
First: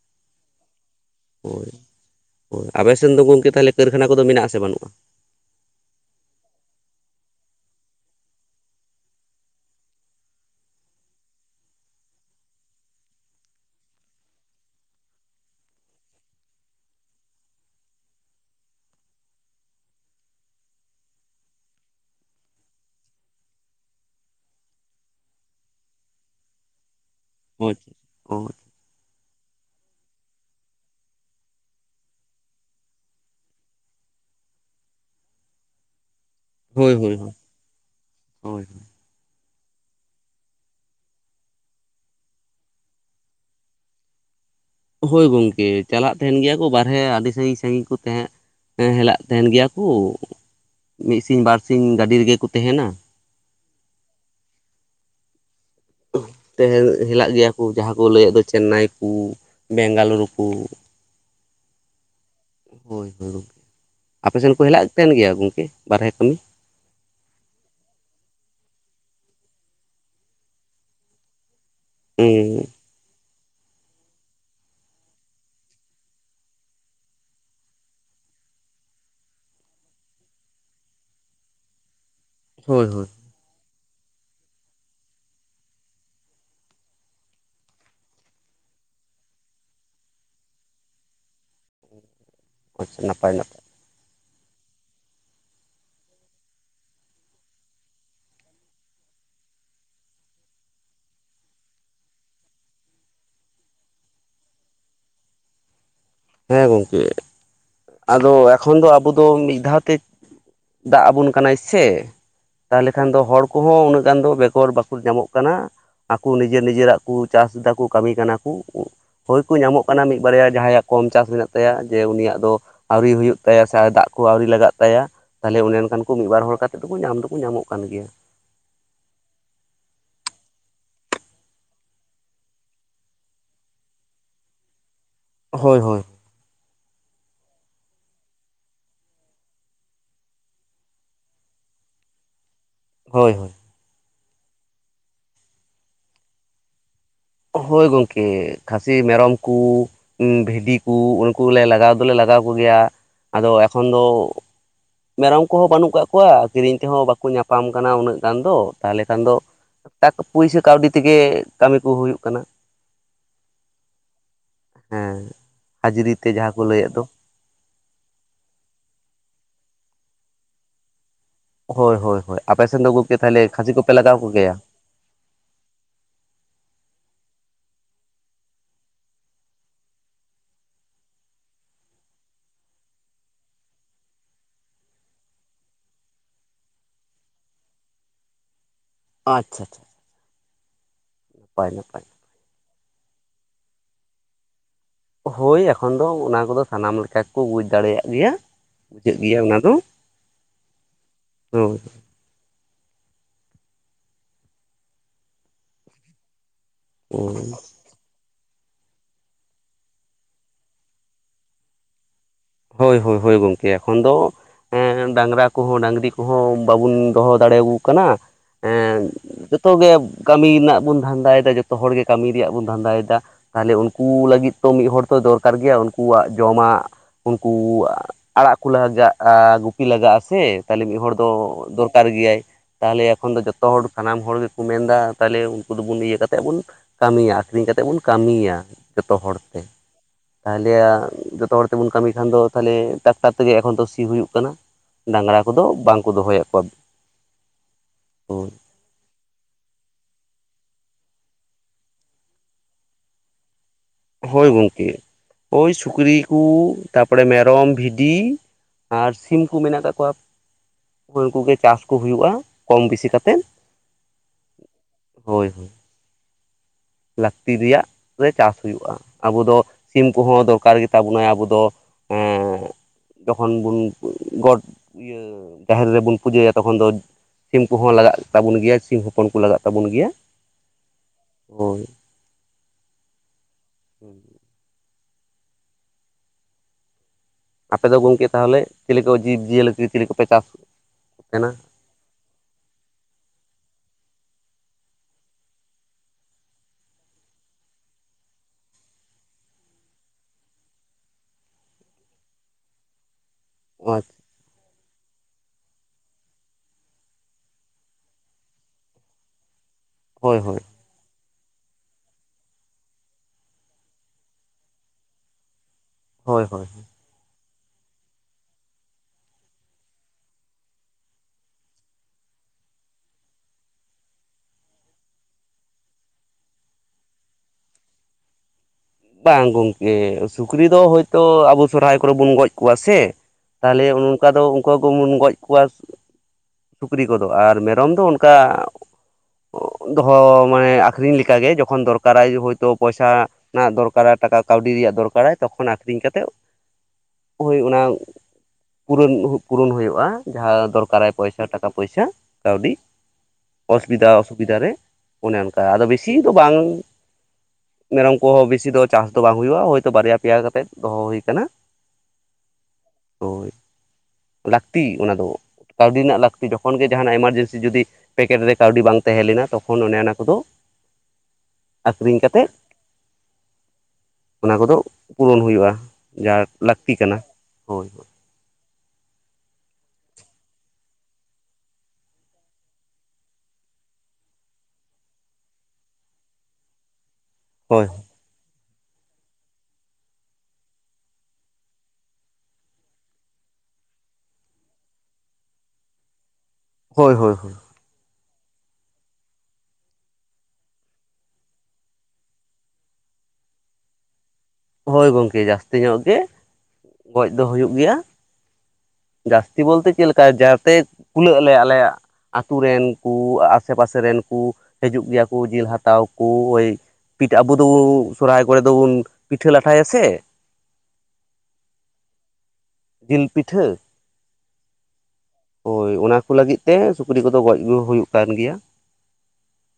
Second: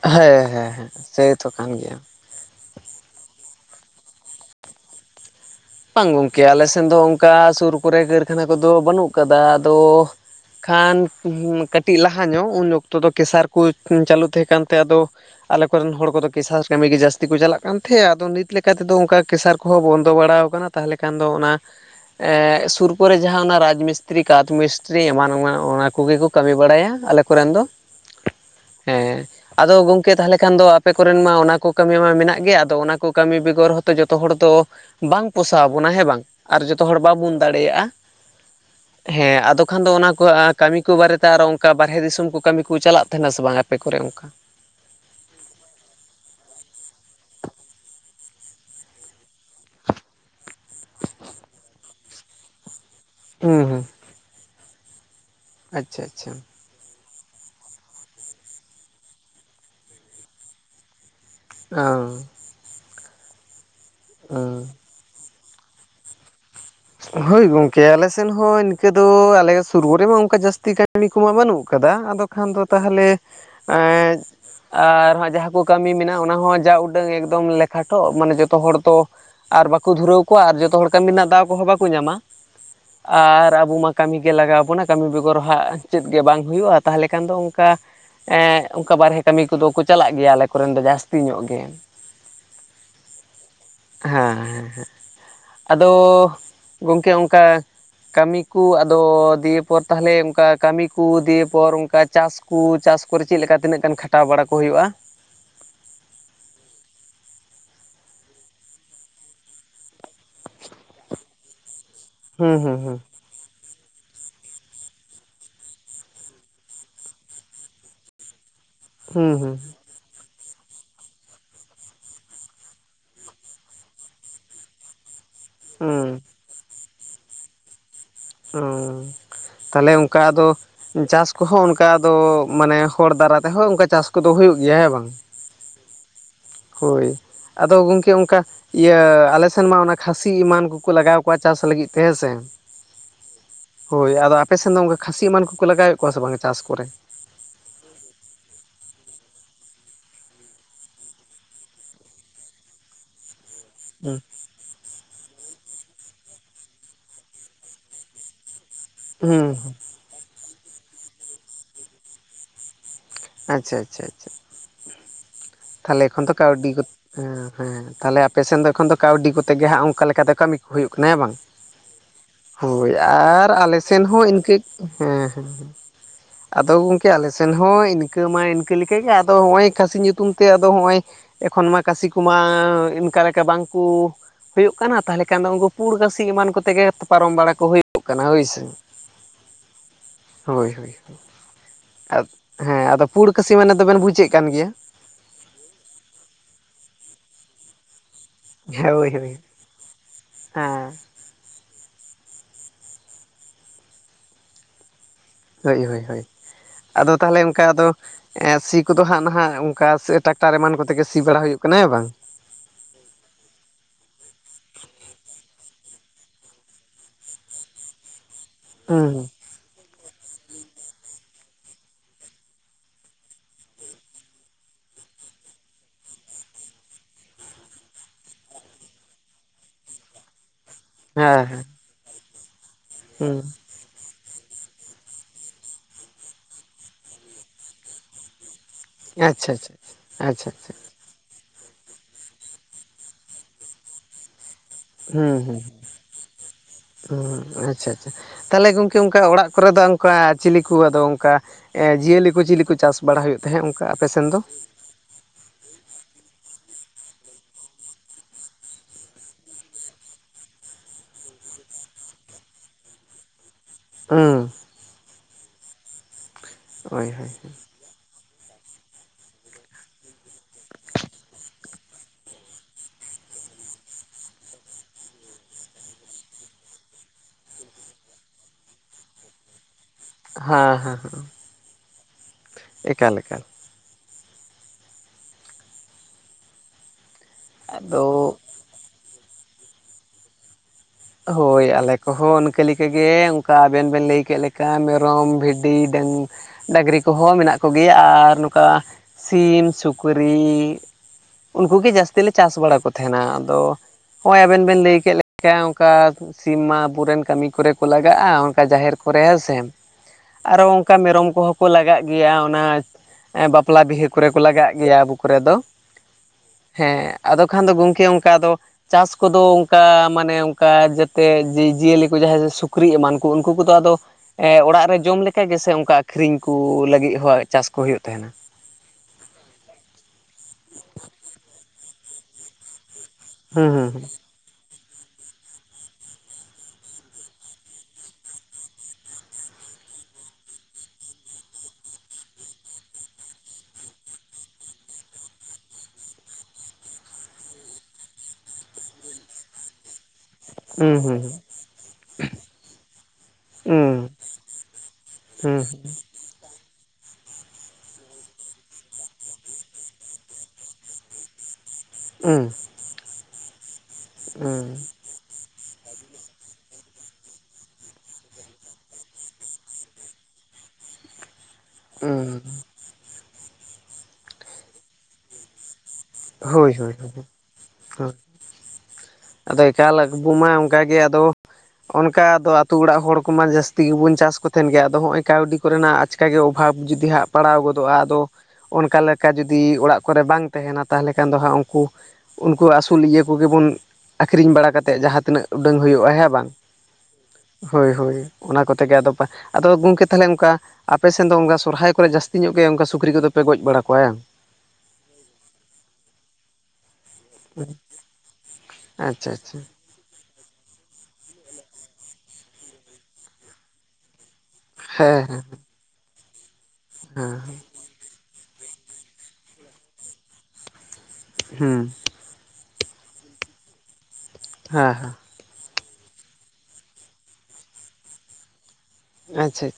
A: ᱦᱮᱸ ᱦᱮᱸ ᱦᱮᱸ ᱥᱮᱭᱛᱚ ᱠᱟᱱ ᱜᱮᱭᱟ᱾
B: [unintelligible] ᱟᱵᱮ ᱥᱮᱱ ᱫᱚ ᱜᱚᱢᱠᱮ ᱛᱟᱦᱚᱞᱮ ᱠᱟᱹᱨᱠᱷᱟᱱᱟ ᱠᱚᱫᱚ ᱢᱮᱱᱟᱜᱼᱟ ᱥᱮ, ᱵᱟᱹᱱᱩᱜᱼᱟ?
A: ᱵᱟᱝ ᱜᱚᱝᱠᱮ ᱟᱞᱮ ᱥᱮᱱ ᱫᱚ ᱚᱱᱠᱟ ᱥᱩᱨ ᱠᱚᱨᱮ ᱠᱟᱹᱨᱠᱷᱟᱱᱟ ᱠᱚᱫᱚ ᱵᱟᱹᱱᱩᱜ ᱠᱟᱫᱟ ᱟᱫᱚ ᱠᱷᱟᱱ ᱠᱟᱹᱴᱤᱡ ᱞᱟᱦᱟ ᱧᱚᱜ ᱩᱱ ᱚᱠᱛᱚ ᱫᱚ ᱠᱮᱥᱟᱨ ᱠᱚ ᱪᱟᱹᱞᱩ ᱛᱟᱦᱮᱸ ᱠᱟᱱᱛᱮ ᱟᱫᱚ ᱟᱞᱮ ᱠᱚᱨᱮᱱ ᱦᱚᱲ ᱠᱚᱫᱚ ᱠᱮᱥᱟᱨ ᱠᱟᱹᱢᱤ ᱜᱮ ᱡᱟᱹᱥᱛᱤ ᱠᱚ ᱪᱟᱞᱟᱜ ᱠᱟᱱ ᱛᱟᱦᱮᱸᱫ ᱟᱫᱚ ᱱᱤᱛ ᱞᱮᱠᱟᱛᱮᱫᱚ ᱚᱱᱠᱟ ᱠᱮᱥᱟᱨ ᱠᱚᱦᱚᱸ ᱵᱚᱱᱫᱚ ᱵᱟᱲᱟ ᱠᱟᱱᱟ ᱛᱟᱦᱚᱞᱮ ᱠᱷᱟᱱ ᱫᱚ ᱚᱱᱟ ᱮᱸ ᱥᱩᱨ ᱯᱚᱨᱮ ᱡᱟᱦᱟᱸ ᱚᱱᱟ ᱨᱟᱡᱽ ᱢᱤᱥᱛᱨᱤ ᱠᱟᱛ ᱢᱤᱥᱛᱨᱤ ᱮᱢᱟᱱ ᱮᱢᱟᱱ ᱚᱱᱟ ᱠᱚᱜᱮ ᱠᱚ ᱠᱟᱹᱢᱤ ᱵᱟᱲᱟᱭᱟ ᱟᱞᱮ ᱠᱚᱨᱮᱱ ᱫᱚ
B: ᱦᱳᱭ
A: ᱦᱮᱸ ᱟᱫᱚ ᱜᱚᱝᱠᱮ ᱛᱟᱦᱚᱞᱮ ᱠᱷᱟᱱ ᱫᱚ ᱟᱯᱮ ᱠᱚᱨᱮᱱ ᱢᱟ ᱚᱱᱟ ᱠᱚ ᱠᱟᱹᱢᱤ ᱢᱟ ᱢᱮᱱᱟᱜ ᱜᱮ ᱟᱫᱚ ᱚᱱᱟ ᱠᱚ ᱠᱟᱹᱢᱤ ᱵᱮᱜᱚᱨ ᱦᱚᱸᱛᱚ ᱡᱚᱛᱚ ᱦᱚᱲ ᱛᱚ ᱵᱟᱝ ᱯᱚᱥᱟᱣ ᱵᱚᱱᱟ ᱦᱮᱸ ᱵᱟᱝ ᱟᱨ ᱡᱚᱛᱚ
B: ᱦᱳᱭ
A: ᱦᱚᱲ
B: ᱦᱳᱭ
A: ᱵᱟᱵᱚᱱ ᱫᱟᱲᱮᱭᱟᱜ-ᱟ᱾
B: ᱦᱳᱭ
A: ᱦᱮᱸ ᱟᱫᱚ ᱠᱷᱟᱱ ᱫᱚ ᱚᱱᱟ ᱠᱚ ᱠᱟᱹᱢᱤ ᱠᱚ ᱵᱟᱨᱮᱛᱮ ᱟᱨᱚ ᱚᱱᱠᱟ ᱵᱟᱨᱦᱨᱮ ᱫᱤᱥᱚᱢ ᱠᱚ ᱠᱟᱹᱢᱤ ᱠᱚ ᱪᱟᱞᱟᱜ ᱛᱟᱦᱮᱱᱟ ᱥᱮ ᱵᱟᱝ ᱟᱯᱮ ᱠᱚᱨᱮ ᱚᱱᱠᱟ?
B: ᱦᱳᱭ ᱜᱚᱝᱠᱮ ᱪᱟᱞᱟᱜ ᱛᱟᱸᱦᱮᱱ ᱜᱮᱭᱟ ᱠᱚ ᱵᱟᱨᱦᱮ ᱟᱹᱰᱤ ᱥᱟᱺᱜᱤᱧ ᱥᱟᱺᱜᱤᱧ ᱠᱚ ᱛᱟᱦᱮ ᱦᱮᱸ ᱦᱮᱞᱟᱜ ᱛᱟᱦᱮᱱ ᱜᱮᱭᱟ ᱠᱚ ᱢᱤᱫ ᱥᱤᱧ ᱵᱟᱨ ᱥᱤᱧ ᱜᱟᱹᱰᱤ ᱨᱮᱜᱮ ᱠᱚ ᱛᱟᱦᱮᱱᱟ
A: ᱦᱩᱸ ᱦᱩᱸ ᱟᱪᱪᱷᱟ ᱟᱪᱪᱷᱟ
B: ᱛᱮ ᱦᱮᱞ ᱦᱮᱞᱟᱜ ᱜᱮᱭᱟ ᱠᱚ ᱡᱟᱦᱟᱸ ᱠᱩ ᱞᱟᱹᱭᱮᱫ ᱫᱚ ᱪᱮᱱᱱᱟᱭ ᱠᱩ ᱵᱮᱝᱜᱟᱞᱩᱨᱩ ᱠᱩ
A: ᱚᱸ
B: ᱦᱳᱭ ᱟᱯᱮ ᱥᱮᱱ ᱠᱚ
A: ᱚ
B: ᱦᱮᱞᱟᱜ ᱛᱟᱦᱮᱱ ᱜᱮᱭᱟ ᱜᱚᱢᱠᱮ ᱵᱟᱨᱦᱮ ᱠᱟᱹᱢᱤ?
A: ᱦᱳᱭ ᱜᱚᱝᱠᱮ ᱟᱞᱮᱥᱮᱱ ᱦᱚᱸ ᱤᱱᱠᱟᱹ ᱫᱚ ᱟᱞᱮᱭᱟᱜ ᱥᱩᱨ ᱠᱚᱨᱮᱢᱟ ᱚᱱᱠᱟ ᱡᱟᱥᱥᱛᱤ ᱠᱟᱹᱢᱤ ᱠᱚᱢᱟ ᱵᱟᱹᱱᱩᱜ ᱠᱟᱫᱟ ᱟᱫᱚ
B: ᱦᱮᱸ
A: ᱠᱷᱟᱱ ᱫᱚ ᱛᱟᱦᱚᱞᱮ ᱮᱸ ᱟᱨ ᱦᱟᱸᱜ ᱡᱟᱦᱟᱸ ᱠᱚ ᱠᱟᱹᱢᱤ ᱢᱮᱱᱟᱜ-ᱟ ᱚᱱᱟ ᱦᱚᱸ ᱡᱟ ᱩᱰᱟᱹᱝ ᱮᱠᱫᱚᱢ ᱞᱮᱠᱷᱟᱴᱚᱜ ᱢᱟᱱᱮ ᱡᱚᱛᱚ ᱦᱚᱲ ᱛᱚ ᱟᱨ ᱵᱟᱠᱚ ᱫᱷᱩᱨᱟᱹᱣ ᱠᱚᱣᱟ ᱟᱨ ᱡᱚᱛᱚ ᱦᱚᱲ ᱠᱟᱹᱢᱤ ᱨᱮᱱᱟᱜ ᱫᱟᱣ ᱠᱚᱦᱚᱸ ᱵᱟᱠᱚ ᱧᱟᱢᱟ
B: ᱦᱳᱭ ᱦᱳᱭ
A: ᱟᱨ ᱟᱵᱚ ᱢᱟ ᱠᱟᱹᱢᱤᱜᱮ ᱞᱟᱜᱟᱣ ᱵᱚᱱᱟ ᱠᱟᱹᱢᱤ ᱵᱮᱜᱚᱨ ᱦᱟᱸᱜ ᱪᱮᱫ ᱜᱮ ᱵᱟᱝ ᱦᱩᱭᱩᱜ-ᱟ ᱛᱟᱦᱚᱞᱮ ᱠᱷᱟᱱ ᱫᱚ ᱚᱱᱠᱟ ᱮᱸᱜ ᱚᱱᱠᱟ ᱵᱟᱨᱦᱮ ᱠᱟᱹᱢᱤ ᱠᱚᱫᱚ ᱠᱚ ᱪᱟᱞᱟᱜ ᱜᱮᱭᱟ ᱟᱞᱮ ᱠᱚᱨᱮᱱ ᱫᱚ ᱡᱟᱹᱥᱛᱤ ᱧᱚᱜ ᱜᱮ
B: ᱱᱟᱯᱟᱭ ᱱᱚᱜ
A: ᱦᱮᱸ ᱟᱫᱚ ᱜᱚᱝᱠᱮ ᱚᱱᱠᱟ ᱠᱟᱹᱢᱤ ᱠᱚ ᱟᱫᱚ ᱫᱤᱭᱮ ᱯᱚᱨ ᱛᱟᱦᱚᱞᱮ ᱚᱱᱠᱟ ᱠᱟᱹᱢᱤ ᱠᱚ ᱫᱤᱭᱮ ᱯᱚᱨ ᱚᱱᱠᱟ ᱪᱟᱥ ᱠᱩ ᱪᱟᱥ ᱠᱚᱨᱮ ᱪᱮᱫ ᱞᱮᱠᱟ ᱛᱤᱱᱟᱹᱜ ᱜᱟᱱ ᱠᱷᱟᱴᱟᱣ ᱵᱟᱲᱟ ᱠᱩ ᱦᱩᱭᱩᱜ-ᱟ
B: ᱦᱮᱸ ᱜᱚᱝᱠᱮ ᱟᱫᱚ ᱮᱠᱷᱚᱱ ᱫᱚ ᱟᱵᱚ ᱫᱚ ᱢᱤᱫ ᱫᱷᱟᱣ ᱛᱮ ᱫᱟᱜ ᱟᱵᱚᱱ ᱠᱟᱱᱟᱭ ᱥᱮ
A: ᱦᱩᱸ ᱦᱩᱸ
B: ᱛᱟᱦᱚᱞᱮ
A: ᱦᱩᱸ
B: ᱠᱷᱟᱱ ᱫᱚ ᱦᱚᱲ ᱠᱩᱦᱚᱸ ᱩᱱᱟᱹᱜ ᱜᱟᱱ ᱫᱚ ᱵᱮᱜᱚᱨ ᱵᱟᱠᱚ ᱧᱟᱢᱚᱜ ᱠᱟᱱᱟ ᱟᱠᱚ ᱱᱤᱡᱮᱨ ᱱᱤᱡᱮᱨᱟᱜ ᱠᱚ ᱪᱟᱥ ᱫᱟᱠᱚ ᱠᱟᱹᱢᱤ ᱠᱟᱱᱟ ᱠᱚ ᱦᱳᱭ ᱠᱚ
A: ᱦᱩᱸ
B: ᱧᱟᱢᱚᱜ ᱠᱟᱱᱟ ᱢᱤᱫ ᱵᱟᱨᱭᱟ ᱡᱟᱦᱟᱸᱭ ᱟᱜ ᱠᱚᱢ ᱪᱟᱥ ᱢᱮᱱᱟᱜ ᱛᱟᱭᱟ ᱡᱮ ᱩᱱᱤᱭᱟᱜ ᱫᱚ ᱟᱣᱨᱤ ᱦᱩᱭᱩᱜ ᱛᱟᱭᱟ ᱥᱮ ᱫᱟᱜ ᱠᱚ ᱟᱣᱨᱤ ᱞᱟᱜᱟᱜ ᱛᱟᱭᱟ ᱛᱟᱦᱚᱞᱮ ᱚᱱᱮ ᱚᱱᱠᱟᱱ
A: ᱦᱩᱸ
B: ᱠᱚ ᱢᱤᱫ ᱵᱟᱨ ᱦᱚᱲ ᱠᱟᱛᱮᱫ ᱫᱚᱠᱚ ᱧᱟᱢ ᱫᱚᱠᱚ ᱧᱟᱢᱚᱜ ᱠᱟᱱ ᱜᱮᱭᱟ
A: ᱚᱸ ᱛᱟᱦᱚᱞᱮ ᱚᱝᱠᱟ ᱫᱚ ᱪᱟᱥ ᱠᱚᱦᱚᱸ ᱚᱱᱠᱟ ᱫᱚ ᱢᱟᱱᱮ ᱦᱚᱲ ᱫᱟᱨᱟᱭ ᱛᱮᱦᱚᱸ ᱚᱱᱠᱟ ᱪᱟᱥ ᱠᱚᱫᱚ ᱦᱩᱭᱩᱜ ᱜᱮᱭᱟ ᱦᱮᱸ ᱵᱟᱝ?
B: ᱦᱳᱭ ᱦᱳᱭ
A: ᱦᱳᱭ ᱟᱫᱚ ᱜᱚᱝᱠᱮ ᱚᱱᱠᱟ ᱤᱭᱟᱹ ᱟᱞ ᱥᱮᱱ ᱢᱟ ᱚᱱᱟ ᱠᱷᱟᱹᱥᱤ ᱮᱢᱟᱱ ᱠᱚᱠᱚ ᱞᱟᱜᱟᱣ ᱠᱚᱣᱟ ᱪᱟᱥ ᱞᱟᱹᱜᱤᱫ ᱛᱮ ᱦᱮᱸᱥᱮ
B: ᱦᱳᱭ ᱦᱳᱭ
A: ᱦᱳᱭ ᱟᱫᱚ ᱟᱯᱮᱥᱮᱱ ᱫᱚ ᱠᱷᱟᱹᱥᱤ ᱮᱢᱟᱱ ᱠᱚᱠᱚ ᱞᱟᱜᱟᱣᱮᱫ ᱠᱚᱣᱟ ᱥᱮ ᱵᱟᱝ ᱪᱟᱥ ᱠᱚᱨᱮ?
B: ᱦᱚᱳᱭ ᱜᱚᱝᱠᱮ ᱠᱷᱟᱥᱤ ᱢᱮᱨᱚᱢ ᱠᱚ ᱵᱷᱤᱰᱤ ᱠᱚ ᱩᱱᱠᱩ ᱞᱮ ᱞᱟᱜᱟᱣ ᱫᱚᱞᱮ ᱞᱟᱜᱟᱣ ᱠᱚᱜᱮᱭᱟ ᱟᱫᱚ ᱮᱠᱷᱚᱱ ᱫᱚ
A: ᱦᱩᱸ
B: ᱢᱮᱨᱚᱢ ᱠᱚᱦᱚᱸ ᱵᱟᱹᱱᱩᱜ ᱠᱟᱜ ᱠᱚᱣᱟ ᱠᱤᱨᱤᱧ ᱛᱮᱦᱚᱸ ᱵᱟᱠᱚ ᱧᱟᱯᱟᱢ ᱠᱟᱱᱟ ᱩᱱᱟᱹᱜ ᱜᱟᱱ ᱫᱚ ᱛᱟᱦᱚᱞᱮ ᱠᱷᱟᱱ ᱫᱚ
A: ᱦᱩᱸ
B: ᱴᱟᱠᱟ ᱯᱩᱭᱥᱟᱹ ᱠᱟᱹᱣᱰᱤ ᱛᱮᱜᱮ ᱠᱟᱹᱢᱤ ᱠᱚ ᱦᱩᱭᱩᱜ ᱠᱟᱱᱟ
A: ᱟᱪᱪᱷᱟ, ᱟᱪᱪᱷᱟ, ᱟᱪᱪᱷᱟ,
B: ᱦᱮᱸ
A: ᱛᱟᱦᱞᱮ
B: ᱦᱟᱹᱡᱨᱤ
A: ᱮᱠᱷᱟᱱ
B: ᱛᱮ
A: ᱛᱚ
B: ᱡᱟᱦᱟᱸ
A: ᱠᱟᱹᱣᱰᱤ ᱠᱚ
B: ᱞᱟᱹᱭᱮᱫ ᱫᱚ
A: ᱮᱸ ᱦᱮᱸ ᱛᱟᱦᱚᱞᱮ ᱟᱯᱮᱥᱮᱱ ᱫᱚ ᱮᱠᱷᱚᱱ ᱫᱚ ᱠᱟᱹᱣᱰᱤ ᱠᱚᱛᱮ ᱜᱮ ᱦᱟᱸᱜ ᱚᱱᱠᱟ ᱞᱮᱠᱟ ᱞᱮᱠᱟᱛᱮ ᱠᱟᱹᱢᱤ ᱠᱚ ᱦᱩᱭᱩᱜ ᱠᱟᱱᱟ ᱦᱮᱸ ᱵᱟᱝ᱾
B: ᱦᱳᱭ ᱦᱳᱭ ᱟᱯᱮ ᱥᱮᱱ
A: ᱦᱳᱭ
B: ᱫᱚ ᱜᱚᱝᱠᱮ
A: ᱟᱨ
B: ᱛᱟᱦᱚᱞᱮ ᱠᱷᱟᱹᱥᱤ
A: ᱟᱞᱮ
B: ᱠᱚᱯᱮ
A: ᱥᱮᱱ
B: ᱞᱟᱜᱟᱣ
A: ᱦᱚᱸ ᱤᱱᱠᱟᱹ
B: ᱠᱚᱜᱮᱭᱟ
A: ᱦᱮᱸ ᱦᱮᱸ ᱟᱫᱚ ᱜᱚᱝᱠᱮ ᱟᱞᱮ ᱥᱮᱱ ᱦᱚᱸ ᱤᱱᱠᱟᱹ ᱢᱟ ᱤᱱᱠᱟᱹ ᱞᱮᱠᱟᱜᱮ ᱟᱫᱚ ᱦᱚᱸᱜ ᱚᱭ ᱠᱷᱟᱹᱥᱤ ᱧᱩ ᱧᱩᱛᱩᱢ ᱛᱮ ᱟᱫᱚ ᱦᱚᱸᱜᱼᱚᱭ ᱮᱠᱷᱚᱱ ᱢᱟ ᱠᱟᱹᱥᱤ ᱠᱚᱢᱟ ᱤᱱᱠᱟ ᱞᱮᱠᱟ ᱵᱟᱝᱠᱩ ᱦᱳᱭᱳᱜ ᱠᱟᱱᱟ ᱛᱟᱦᱚᱞᱮ ᱠᱷᱟᱱ ᱫᱚ ᱩᱱᱠᱩ ᱯᱩᱸᱲ ᱠᱟᱹᱥᱤ ᱮᱢᱟᱱ ᱠᱚᱛᱮ ᱜᱮ ᱯᱟᱨᱚᱢ ᱵᱟᱲᱟ ᱠᱚ ᱦᱩᱭᱩᱜ ᱠᱟᱱᱟ ᱦᱳᱭᱥᱮ
B: ᱟᱪᱪᱷᱟ ᱟᱪᱪᱷᱟ
A: ᱦᱳᱭ ᱦᱳᱭ ᱦᱳᱭ
B: ᱱᱟᱯᱟᱭ, ᱱᱟᱯᱟᱭ᱾
A: ᱟᱸ ᱦᱮᱸ ᱟᱫᱚ ᱯᱩᱲ ᱠᱟᱹᱥᱤ ᱢᱟᱱᱮ ᱛᱚᱵᱮᱱ ᱵᱩᱡ ᱮᱜ ᱠᱟᱱ ᱜᱮᱭᱟ᱾
B: ᱦᱳᱭ ᱮᱠᱷᱚᱱ ᱫᱚ ᱚᱱᱟ ᱠᱚᱫᱚ ᱥᱟᱱᱟᱢ ᱞᱮᱠᱟ ᱠᱚ ᱵᱩᱡᱽ ᱫᱟᱲᱮᱭᱟᱜ ᱜᱮᱭᱟ᱾
A: ᱦᱳᱭ
B: ᱵᱩᱡᱷᱟᱹᱜ
A: ᱦᱳᱭ
B: ᱜᱮᱭᱟ ᱚᱱᱟ ᱫᱚ
A: ᱦᱮᱸ
B: ᱦᱳᱭ᱾
A: ᱦᱳᱭ ᱤᱭᱟᱹ ᱦᱳᱭ ᱦᱳᱭ ᱟᱫᱚ ᱛᱟᱦᱞᱮ ᱚᱝᱠᱟ ᱟᱫᱚ ᱮᱸᱜ ᱥᱤ ᱠᱚ ᱫᱚ ᱦᱟᱸᱜ ᱱᱟᱦᱟᱸᱜ ᱚᱝᱠᱟ ᱥᱮ ᱴᱟᱠᱴᱟᱨ ᱮᱢᱟᱱ ᱠᱚᱛᱮ ᱜᱮ ᱥᱤ ᱵᱟᱲᱟ ᱦᱩᱭᱩᱜ ᱠᱟᱱᱟ ᱦᱮᱸ ᱵᱟᱝ᱾
B: ᱦᱳᱭ ᱦᱳᱭ ᱦᱳᱭ ᱜᱚᱝᱠᱮ ᱮᱠᱷᱚᱱ ᱫᱚ ᱦᱮᱸ ᱦᱮᱸ ᱰᱟᱝᱨᱟ ᱠᱩᱦᱚᱸ ᱰᱟᱝᱨᱤ ᱠᱚ ᱦᱚᱸ ᱵᱟᱵᱚᱱ ᱫᱚᱦᱚ ᱫᱟᱲᱮᱭᱟ ᱠᱩ ᱠᱟᱱᱟ᱾
A: ᱦᱮᱸ ᱦᱩᱸ᱾
B: ᱛᱚ ᱜᱮ ᱠᱟᱹᱢᱤ ᱨᱮᱱᱟᱜ ᱵᱚᱱ ᱫᱷᱟᱱᱫᱟᱭ ᱮᱫᱟ ᱡᱚᱛᱚ ᱦᱚᱲ ᱜᱮ ᱠᱟᱹᱢᱤ ᱨᱮᱭᱟᱜ ᱵᱚᱱ ᱫᱷᱟᱱᱫᱟᱭ ᱮᱫᱟ᱾ ᱛᱟᱦᱞᱮ ᱩᱱᱠᱩ ᱞᱟᱹᱜᱤᱫ ᱛᱚ ᱢᱤᱫ ᱦᱚᱲ ᱛᱚ ᱫᱚᱨᱠᱟᱨ ᱜᱮᱭᱟ ᱩᱱᱠᱩᱣᱟᱜ ᱡᱚᱢᱟᱜ ᱩᱱᱠᱩ ᱟᱲᱟᱜ ᱠᱚ ᱞᱟᱦᱟᱜᱟᱜ-ᱟ ᱜᱩᱯᱤ ᱞᱟᱜᱟᱜ-ᱟᱥᱮ ᱛᱟᱦᱞᱮ ᱢᱤᱫ ᱦᱚᱲ
A: ᱦᱮᱸ ᱦᱮᱸ
B: ᱫᱚ ᱫᱚᱨ ᱠᱟᱨ ᱜᱮᱭᱟᱭ ᱛᱟᱦᱚᱞᱮ ᱮᱠᱷᱚᱱ ᱫᱚ
A: ᱦᱩᱸ
B: ᱡᱚᱛᱚ ᱦᱚᱲ ᱥᱟᱱᱟᱢ ᱦᱚᱲ ᱜᱮ ᱠᱚ ᱢᱮᱱ ᱫᱟ ᱛᱟᱦᱞᱮ ᱩᱱᱠᱩ ᱫᱚ ᱵᱩᱱ ᱤᱭᱟᱹ ᱠᱟᱛᱮᱜ ᱵᱩᱱ ᱠᱟᱹᱢᱤᱭᱟ ᱟᱹᱷᱨᱤᱧ ᱠᱟᱛᱮᱜ ᱵᱚᱱ ᱠᱟᱹᱢᱤᱭᱟ ᱡᱚᱛᱚ ᱦᱚᱲ
A: ᱟᱪᱪᱷᱟ
B: ᱛᱮ
A: ᱟᱪᱪᱷᱟ ᱟᱪᱪᱷᱟ
B: ᱛᱟᱦᱞᱮ
A: ᱟᱪᱪᱷᱟ
B: ᱡᱚᱛᱚ ᱦᱚᱲ ᱛᱮ ᱵᱩᱱ ᱠᱟᱹᱢᱤ ᱠᱷᱟᱱ ᱫᱚ ᱛᱟᱦᱞᱮ ᱴᱟᱠᱴᱟᱨ ᱛᱮ ᱜᱮ ᱮᱠᱷᱚᱱ ᱫᱚ ᱥᱤ ᱦᱩᱭᱩᱜ ᱠᱟᱱᱟ᱾
A: ᱦᱩᱸ
B: ᱰᱟᱝᱨᱟ
A: ᱦᱩᱸ
B: ᱠᱚᱫᱚ ᱵᱟᱝᱠᱚ ᱫᱚᱦᱚᱭᱮᱫ ᱠᱚᱣᱟ
A: ᱦᱩᱸ ᱟᱪᱪᱷᱟ ᱟᱪᱪᱷᱟ ᱛᱟᱦᱞᱮ ᱜᱚᱝᱠᱮ ᱚᱝᱠᱟ ᱚᱲᱟᱜ ᱠᱚ ᱨᱮ ᱫᱚ ᱚᱝᱠᱟ ᱪᱤᱞᱤ ᱠᱚ ᱟᱫᱚ ᱚᱝᱠᱟ ᱡᱤᱭᱟᱹᱞᱤ ᱠᱚ ᱪᱤᱞᱤ ᱠᱚ ᱪᱟᱥ ᱵᱟᱲᱟ ᱦᱩᱭᱩᱜ ᱛᱮᱦᱮᱸᱜ ᱚᱝᱠᱟ ᱟᱯᱮ ᱥᱮᱱ ᱫᱚ?
B: ᱦᱳᱭ ᱜᱚᱝᱠᱮ ᱳᱭ ᱥᱩᱠᱨᱤ ᱠᱩ, ᱛᱟᱯᱚᱨᱮ ᱢᱮᱨᱚᱢ, ᱵᱷᱤᱰᱤ, ᱾ ᱟᱨ ᱥᱤᱢ ᱠᱚ ᱢᱮᱱᱟᱜ ᱠᱟᱜ ᱠᱚᱣᱟ᱾ ᱦᱳᱭ ᱩᱝᱠᱩ ᱜᱮ ᱪᱟᱥ ᱠᱚ ᱦᱩᱭᱩᱜ-ᱟ ᱠᱚᱢ ᱵᱤᱥᱤ ᱠᱟᱛᱮᱫ
A: ᱦᱩᱸ
B: ᱦᱳᱭ ᱦᱳᱭ᱾
A: ᱦᱳᱭ ᱦᱳᱭ
B: ᱞᱟᱠᱹᱛᱤ ᱨᱮᱭᱟᱜ ᱨᱮ ᱪᱟᱥ ᱦᱩᱭᱩᱜ-ᱟ ᱟᱵᱚ ᱫᱚ ᱥᱤᱢ ᱠᱚ ᱦᱚᱸ ᱫᱚᱨᱠᱟᱨ ᱜᱮᱛᱟ ᱵᱚᱱᱟ ᱟᱵᱚ ᱫᱚ ᱮᱸᱜ ᱡᱚᱠᱷᱚᱱ ᱵᱚᱱ ᱜᱚᱴ ᱤᱭᱟᱹ ᱡᱟᱦᱮᱨ ᱨᱮᱵᱚᱱ ᱯᱩᱡᱟᱹᱭᱟ ᱛᱚᱠᱷᱚᱱ ᱫᱚ ᱥᱤᱢ ᱠᱚ ᱦᱚᱸ ᱞᱟᱜᱟᱜ ᱛᱟᱵᱚᱱ ᱜᱮᱭᱟ ᱥᱤᱢ ᱦᱚᱯᱚᱱ ᱠᱚ ᱞᱟᱜᱟᱜ ᱛᱟᱵᱚᱱ ᱜᱮᱭᱟ᱾
A: ᱦᱟᱸ ᱦᱟᱸ ᱦᱟᱸ᱾
B: ᱦᱳᱭ᱾
A: ᱮᱠᱟᱞ ᱮᱠᱟᱞ᱾
B: [unintelligible] ᱟᱯᱮ ᱫᱚ ᱜᱚᱝᱠᱮ
A: ᱟᱫᱚ
B: ᱛᱟᱦᱚᱞᱮ ᱪᱮᱞᱮ ᱠᱚ ᱡᱤᱵᱽ-ᱡᱤᱭᱟᱹᱞᱤ ᱠᱚ ᱜᱮ ᱪᱤᱞᱤ ᱠᱚ ᱯᱮ ᱪᱟᱥ ᱛᱟᱦᱮᱱᱟ?
A: ᱦᱳᱭ ᱟᱞᱮ᱾ ᱠᱚᱦᱚᱸ ᱤᱱᱠᱟᱹ ᱞᱮᱠᱟ ᱜᱮ ᱚᱝᱠᱟ ᱟᱵᱮᱱ ᱵᱮᱱ ᱞᱟᱹᱭ ᱠᱮᱜ ᱞᱮᱠᱟ ᱢᱮᱨᱚᱢ ᱵᱷᱤᱰᱤ ᱰᱟᱹᱝ ᱰᱟᱜᱨᱤ ᱠᱚ ᱦᱚᱸ ᱢᱮᱱᱟᱜ ᱠᱚ ᱜᱮᱭᱟ ᱟᱨ ᱱᱚᱠᱟ ᱥᱤᱢ, ᱥᱩᱠᱨᱤ ᱩᱱᱠᱩ ᱜᱮ ᱡᱟᱹᱥᱛᱤ ᱞᱮ ᱪᱟᱥ ᱵᱟᱲᱟ ᱠᱚ ᱛᱮᱦᱮᱱᱟ ᱟᱫᱚ,
B: ᱦᱳᱭ
A: ᱦᱚᱸᱜ-ᱚᱭ ᱟᱵᱮᱱ ᱵᱮᱱ ᱞᱟᱹᱭ ᱠᱮᱜ ᱞᱮᱠᱟ᱾ ᱠᱟ ᱥᱤᱢ ᱢᱟ ᱟᱵᱚ ᱨᱮᱱ ᱠᱟᱹᱢᱤ ᱠᱚ ᱨᱮ ᱠᱚ ᱞᱟᱜᱟᱜ-ᱟ, ᱚᱝᱠᱟ ᱡᱟᱦᱮᱨ ᱠᱚ ᱨᱮ ᱦᱮᱸ ᱥᱮ᱾
B: ᱦᱳᱭ
A: ᱟᱨᱚ ᱚᱝᱠᱟ ᱢᱮᱨᱚᱢ ᱠᱚ ᱦᱚᱸ ᱠᱚ ᱞᱟᱜᱟᱜ ᱜᱮᱭᱟ ᱚᱱᱟ, ᱮ ᱵᱟᱯᱞᱟ ᱵᱤᱦᱟᱹ ᱠᱚᱨᱮ ᱠᱚ ᱞᱟᱜᱟᱜ ᱜᱮᱭᱟ ᱟᱵᱚ ᱠᱚ ᱨᱮ ᱫᱚ᱾
B: ᱦᱳᱭ ᱦᱳᱭ
A: ᱦᱮᱸ ᱟᱫᱚ ᱠᱷᱟᱱ ᱫᱚ ᱜᱚᱝᱠᱮ ᱚᱝᱠᱟ ᱟᱫᱚ, ᱪᱟᱥ ᱠᱚ ᱫᱚ ᱚᱝᱠᱟ ᱢᱟᱱᱮ ᱚᱝ ᱠᱟ ᱡᱟᱛᱮ ᱡᱤ ᱡᱤᱭᱟᱹᱞᱤ ᱠᱚ ᱡᱟᱦᱟᱸᱭ ᱥᱩᱠᱨᱤ ᱮᱢᱟᱱ ᱠᱚ, ᱩᱱᱠᱩ ᱠᱚ ᱫᱚ ᱟᱫᱚ ᱮᱸᱜ ᱚᱲᱟᱜ ᱨᱮ ᱡᱚᱢ ᱞᱮᱠᱟ ᱜᱮ ᱥᱮ, ᱚᱝᱠᱟ ᱟᱹᱠᱷᱨᱤᱧ ᱠᱩ ᱞᱟᱹᱜᱤᱫ ᱦᱚᱸ ᱪᱟᱥ ᱠᱚ ᱦᱩᱭᱩᱜ ᱛᱟᱦᱮᱱᱟ᱾
B: ᱵᱟᱝ ᱜᱚᱝᱠᱮ, ᱥᱩᱠᱨᱤ ᱫᱚ ᱦᱳᱭᱛᱳ ᱟᱵᱚ ᱥᱚᱦᱨᱟᱭ ᱠᱚ ᱨᱮ ᱵᱚᱱ ᱜᱚᱡᱽ ᱠᱚᱣᱟ ᱥᱮ᱾
A: ᱦᱩᱸ
B: ᱛᱟᱦᱞᱮ
A: ᱦᱩᱸ
B: ᱚᱱ-ᱚᱱᱠᱟ ᱫᱚ ᱩᱱᱠᱩ ᱟᱠᱚ ᱵᱩᱱ ᱜᱚᱡᱽ ᱠᱚᱣᱟ ᱥᱩᱠᱨᱤ ᱠᱚᱫᱚ, ᱟᱨ ᱢᱮᱨᱚᱢ ᱫᱚ ᱚᱱᱠᱟ ᱫᱚᱦᱚᱸ ᱢᱟᱱᱮ ᱟᱹᱠᱷᱨᱤᱧ ᱞᱮᱠᱟ ᱜᱮ ᱡᱚᱠᱷᱚᱱ ᱫᱚᱨᱠᱟᱨᱟᱭ ᱦᱳᱭᱛᱳ ᱯᱚᱭᱥᱟ ᱱᱟᱜ ᱫᱚᱨᱠᱟᱨᱟ ᱴᱟᱠᱟ ᱠᱟᱹᱣᱰᱤ ᱨᱮᱭᱟᱜ ᱫᱚᱨᱠᱟ ᱨᱟᱭ ᱛᱚᱠᱷᱚᱱ ᱟᱹᱠᱷᱨᱤᱧ ᱠᱟᱛᱮᱜ ᱦᱳᱭ ᱚᱱᱟ ᱯᱩᱨᱟᱹᱱ ᱯᱩᱨᱚᱱ ᱦᱚᱭᱳᱜᱼᱟ᱾ ᱡᱟᱦᱟᱸ ᱫᱚᱨᱠᱟᱨᱟᱭ
A: ᱦᱩᱸ
B: ᱯᱚᱭᱥᱟ ᱴᱟᱠᱟ ᱯᱚᱭᱥᱟ, ᱠᱟᱹᱣᱰᱤ᱾ ᱚᱥᱩᱵᱤᱫᱟ
A: ᱦᱩᱸ
B: ᱚᱥᱩᱵᱤᱫᱟ ᱨᱮ, ᱚᱱᱮ
A: ᱦᱩᱸ
B: ᱚᱱᱠᱟ ᱟᱫᱚ ᱵᱮᱥᱤ ᱫᱚ ᱵᱟᱝ ᱢᱮᱨᱚᱢ ᱠᱚᱦᱚᱸ ᱵᱮᱥᱤ ᱫᱚ ᱪᱟᱥ ᱫᱚ ᱵᱟᱝ ᱦᱩᱭᱩᱜᱼᱟ, ᱦᱳᱭᱛᱳ ᱵᱟᱨᱭᱟ ᱯᱮᱭᱟ ᱠᱟᱛᱮᱜ ᱫᱚᱦᱚ ᱦᱩᱭᱠᱟᱱᱟ᱾
A: ᱦᱩᱸ᱾
B: ᱦᱳᱭ,
A: ᱦᱩᱸ
B: ᱞᱟᱹᱠᱛᱤ ᱚᱱᱟ ᱫᱚ᱾ ᱠᱟᱹᱣᱰᱤ ᱨᱮᱱᱟᱜ ᱞᱟᱹᱠᱛᱤ, ᱡᱚᱠᱷᱚᱱ ᱜᱮ ᱡᱟᱦᱟᱱᱟᱜ ᱮᱢᱟᱨᱡᱮᱱᱥᱤ ᱡᱩᱫᱤ᱾ ᱯᱮᱠᱮᱴ ᱨᱮ ᱠᱟᱹᱣᱰᱤ ᱵᱟᱝ ᱛᱟᱦᱮᱸ ᱞᱮᱱᱟ, ᱛᱚᱠᱷᱚᱱ ᱚᱱᱮ ᱚᱱᱟ ᱠᱚᱫᱚ
A: [inaudible]
B: ᱟᱸᱠᱷᱨᱤᱧ ᱠᱟᱛᱮᱫ
A: ᱦᱩᱸ
B: ᱚᱱᱟ ᱠᱚᱫᱚ ᱯᱩᱨᱚᱱ ᱦᱩᱭᱩᱜᱼᱟ, ᱡᱟ
A: ᱦᱳᱭ
B: ᱞᱟᱹᱠᱛᱤ
A: ᱦᱳᱭ ᱦᱳᱭ
B: ᱠᱟᱱᱟ, ᱦᱳᱭ ᱦᱳᱭ᱾
A: ᱟᱫᱚ ᱮᱠᱟᱞ ᱟᱵᱩ ᱢᱟ ᱚᱱᱠᱟᱜᱮ ᱟᱫᱚ ᱚᱱᱠᱟᱫᱚ ᱟᱛᱩ ᱚᱲᱟᱜ ᱦᱚᱲ ᱠᱚᱢᱟ ᱡᱟᱹᱥᱛᱤ ᱜᱮᱵᱚᱱ ᱪᱟᱥ ᱠᱚ ᱛᱟᱦᱮᱸᱱ ᱜᱮᱭᱟ ᱟᱫᱚ ᱦᱚᱸᱜ-ᱚᱭ ᱠᱟᱹᱣᱰᱤ ᱠᱚᱨᱮᱱᱟᱜ ᱟᱪ ᱠᱟᱜᱮ ᱚᱵᱷᱟᱵᱽ ᱡᱩᱫᱤ ᱦᱟᱸᱜ ᱯᱟᱲᱟᱣ
B: ᱦᱳᱭ
A: ᱜᱚᱫᱚᱜᱼᱟ, ᱟᱫᱚ ᱚᱱᱠᱟ ᱞᱮᱠᱟ ᱡᱩᱫᱤ ᱚᱲᱟᱜ ᱠᱚᱨᱮ ᱵᱟᱝ ᱛᱟᱦᱮᱸᱱᱟ᱾ ᱛᱟᱦᱞᱮ ᱠᱷᱟᱱ ᱫᱚ ᱦᱟᱸᱜ ᱩᱝᱠᱩ, ᱩᱱᱠᱩ ᱟᱹᱥᱩᱞ ᱤᱭᱟᱹ ᱠᱚᱜᱮᱵᱩᱱ, ᱟᱸᱠᱷᱨᱤᱧ ᱵᱟᱲᱟ ᱠᱟᱛᱮᱫ ᱡᱟᱦᱟᱸ ᱛᱤᱱᱟᱹᱜ ᱩᱰᱟᱹᱝ ᱦᱩᱭᱩᱜᱼᱟ ᱦᱮᱸ ᱵᱟᱝ?
B: ᱦᱳᱭ ᱦᱳᱭ ᱦᱳᱭ᱾
A: ᱦᱳᱭ ᱦᱳᱭ, ᱚᱱᱟ ᱠᱚᱛᱮ ᱜᱮ ᱟᱫᱚ ᱟᱫᱚ ᱜᱚᱝᱠᱮ ᱛᱟᱦᱞᱮ ᱚᱱᱠᱟ ᱟᱯᱮ ᱥᱮᱱ ᱫᱚ ᱚᱱᱠᱟ ᱥᱚᱨᱦᱟᱭ ᱠᱚᱨᱮ ᱡᱟᱹᱥᱛᱤ ᱧᱚᱜ ᱜᱮ ᱚᱱᱠᱟ ᱥᱩᱠᱨᱤ ᱠᱚᱫᱚᱯᱮ ᱜᱚᱡᱽ ᱵᱟᱲᱟ ᱠᱚᱣᱟᱭᱟᱝ᱾
B: ᱦᱳᱭ ᱜᱚᱝᱠᱮ, ᱡᱟᱹᱥᱛᱤ ᱧᱚᱜ ᱜᱮ᱾ ᱜᱚᱡᱽ ᱫᱚ ᱦᱩᱭᱩᱜ ᱜᱮᱭᱟ,
A: ᱟᱪᱪᱷᱟ ᱟᱪᱪᱷᱟ
B: ᱡᱟᱹᱥᱛᱤ ᱵᱚᱞᱛᱮ ᱪᱮᱫ ᱞᱮᱠᱟ ᱡᱟᱛᱮ ᱩᱱᱟᱹᱜ ᱟᱞᱮ ᱟᱞᱮ, ᱟᱛᱳ ᱨᱮᱱ ᱠᱩ ᱟᱥᱮ ᱯᱟᱥᱮᱨᱮᱱ᱾ ᱠᱩ ᱦᱤᱡᱩᱜ ᱜᱮᱭᱟ ᱠᱩ
A: ᱦᱮᱸ
B: ᱡᱤᱞ ᱦᱟᱛᱟᱣ ᱠᱩ, ᱳᱭ
A: ᱦᱮᱸ
B: ᱯᱤᱴ
A: ᱦᱮᱸ
B: ᱟᱵᱩ ᱫᱩ ᱥᱚᱨᱦᱟᱭ ᱠᱚᱨᱮ ᱫᱚᱵᱩᱱ ᱯᱤᱴᱷᱟᱹ ᱞᱟᱴᱷᱟᱭᱟ ᱥᱮ᱾
A: ᱦᱩᱸ᱾
B: ᱡᱤᱞ ᱯᱤᱴᱷᱟᱹ᱾
A: ᱦᱮᱸ ᱦᱮᱸ᱾
B: ᱦᱳᱭ, ᱚᱱᱟ ᱠᱚ ᱞᱟᱹᱜᱤᱫ ᱛᱮ ᱥᱩᱠᱨᱤ ᱠᱚᱫᱚ ᱜᱚᱡᱽ ᱜᱩ ᱦᱩᱭᱩᱜ ᱠᱟᱱ ᱜᱮᱭᱟ᱾
A: ᱟᱪᱪᱷᱟ᱾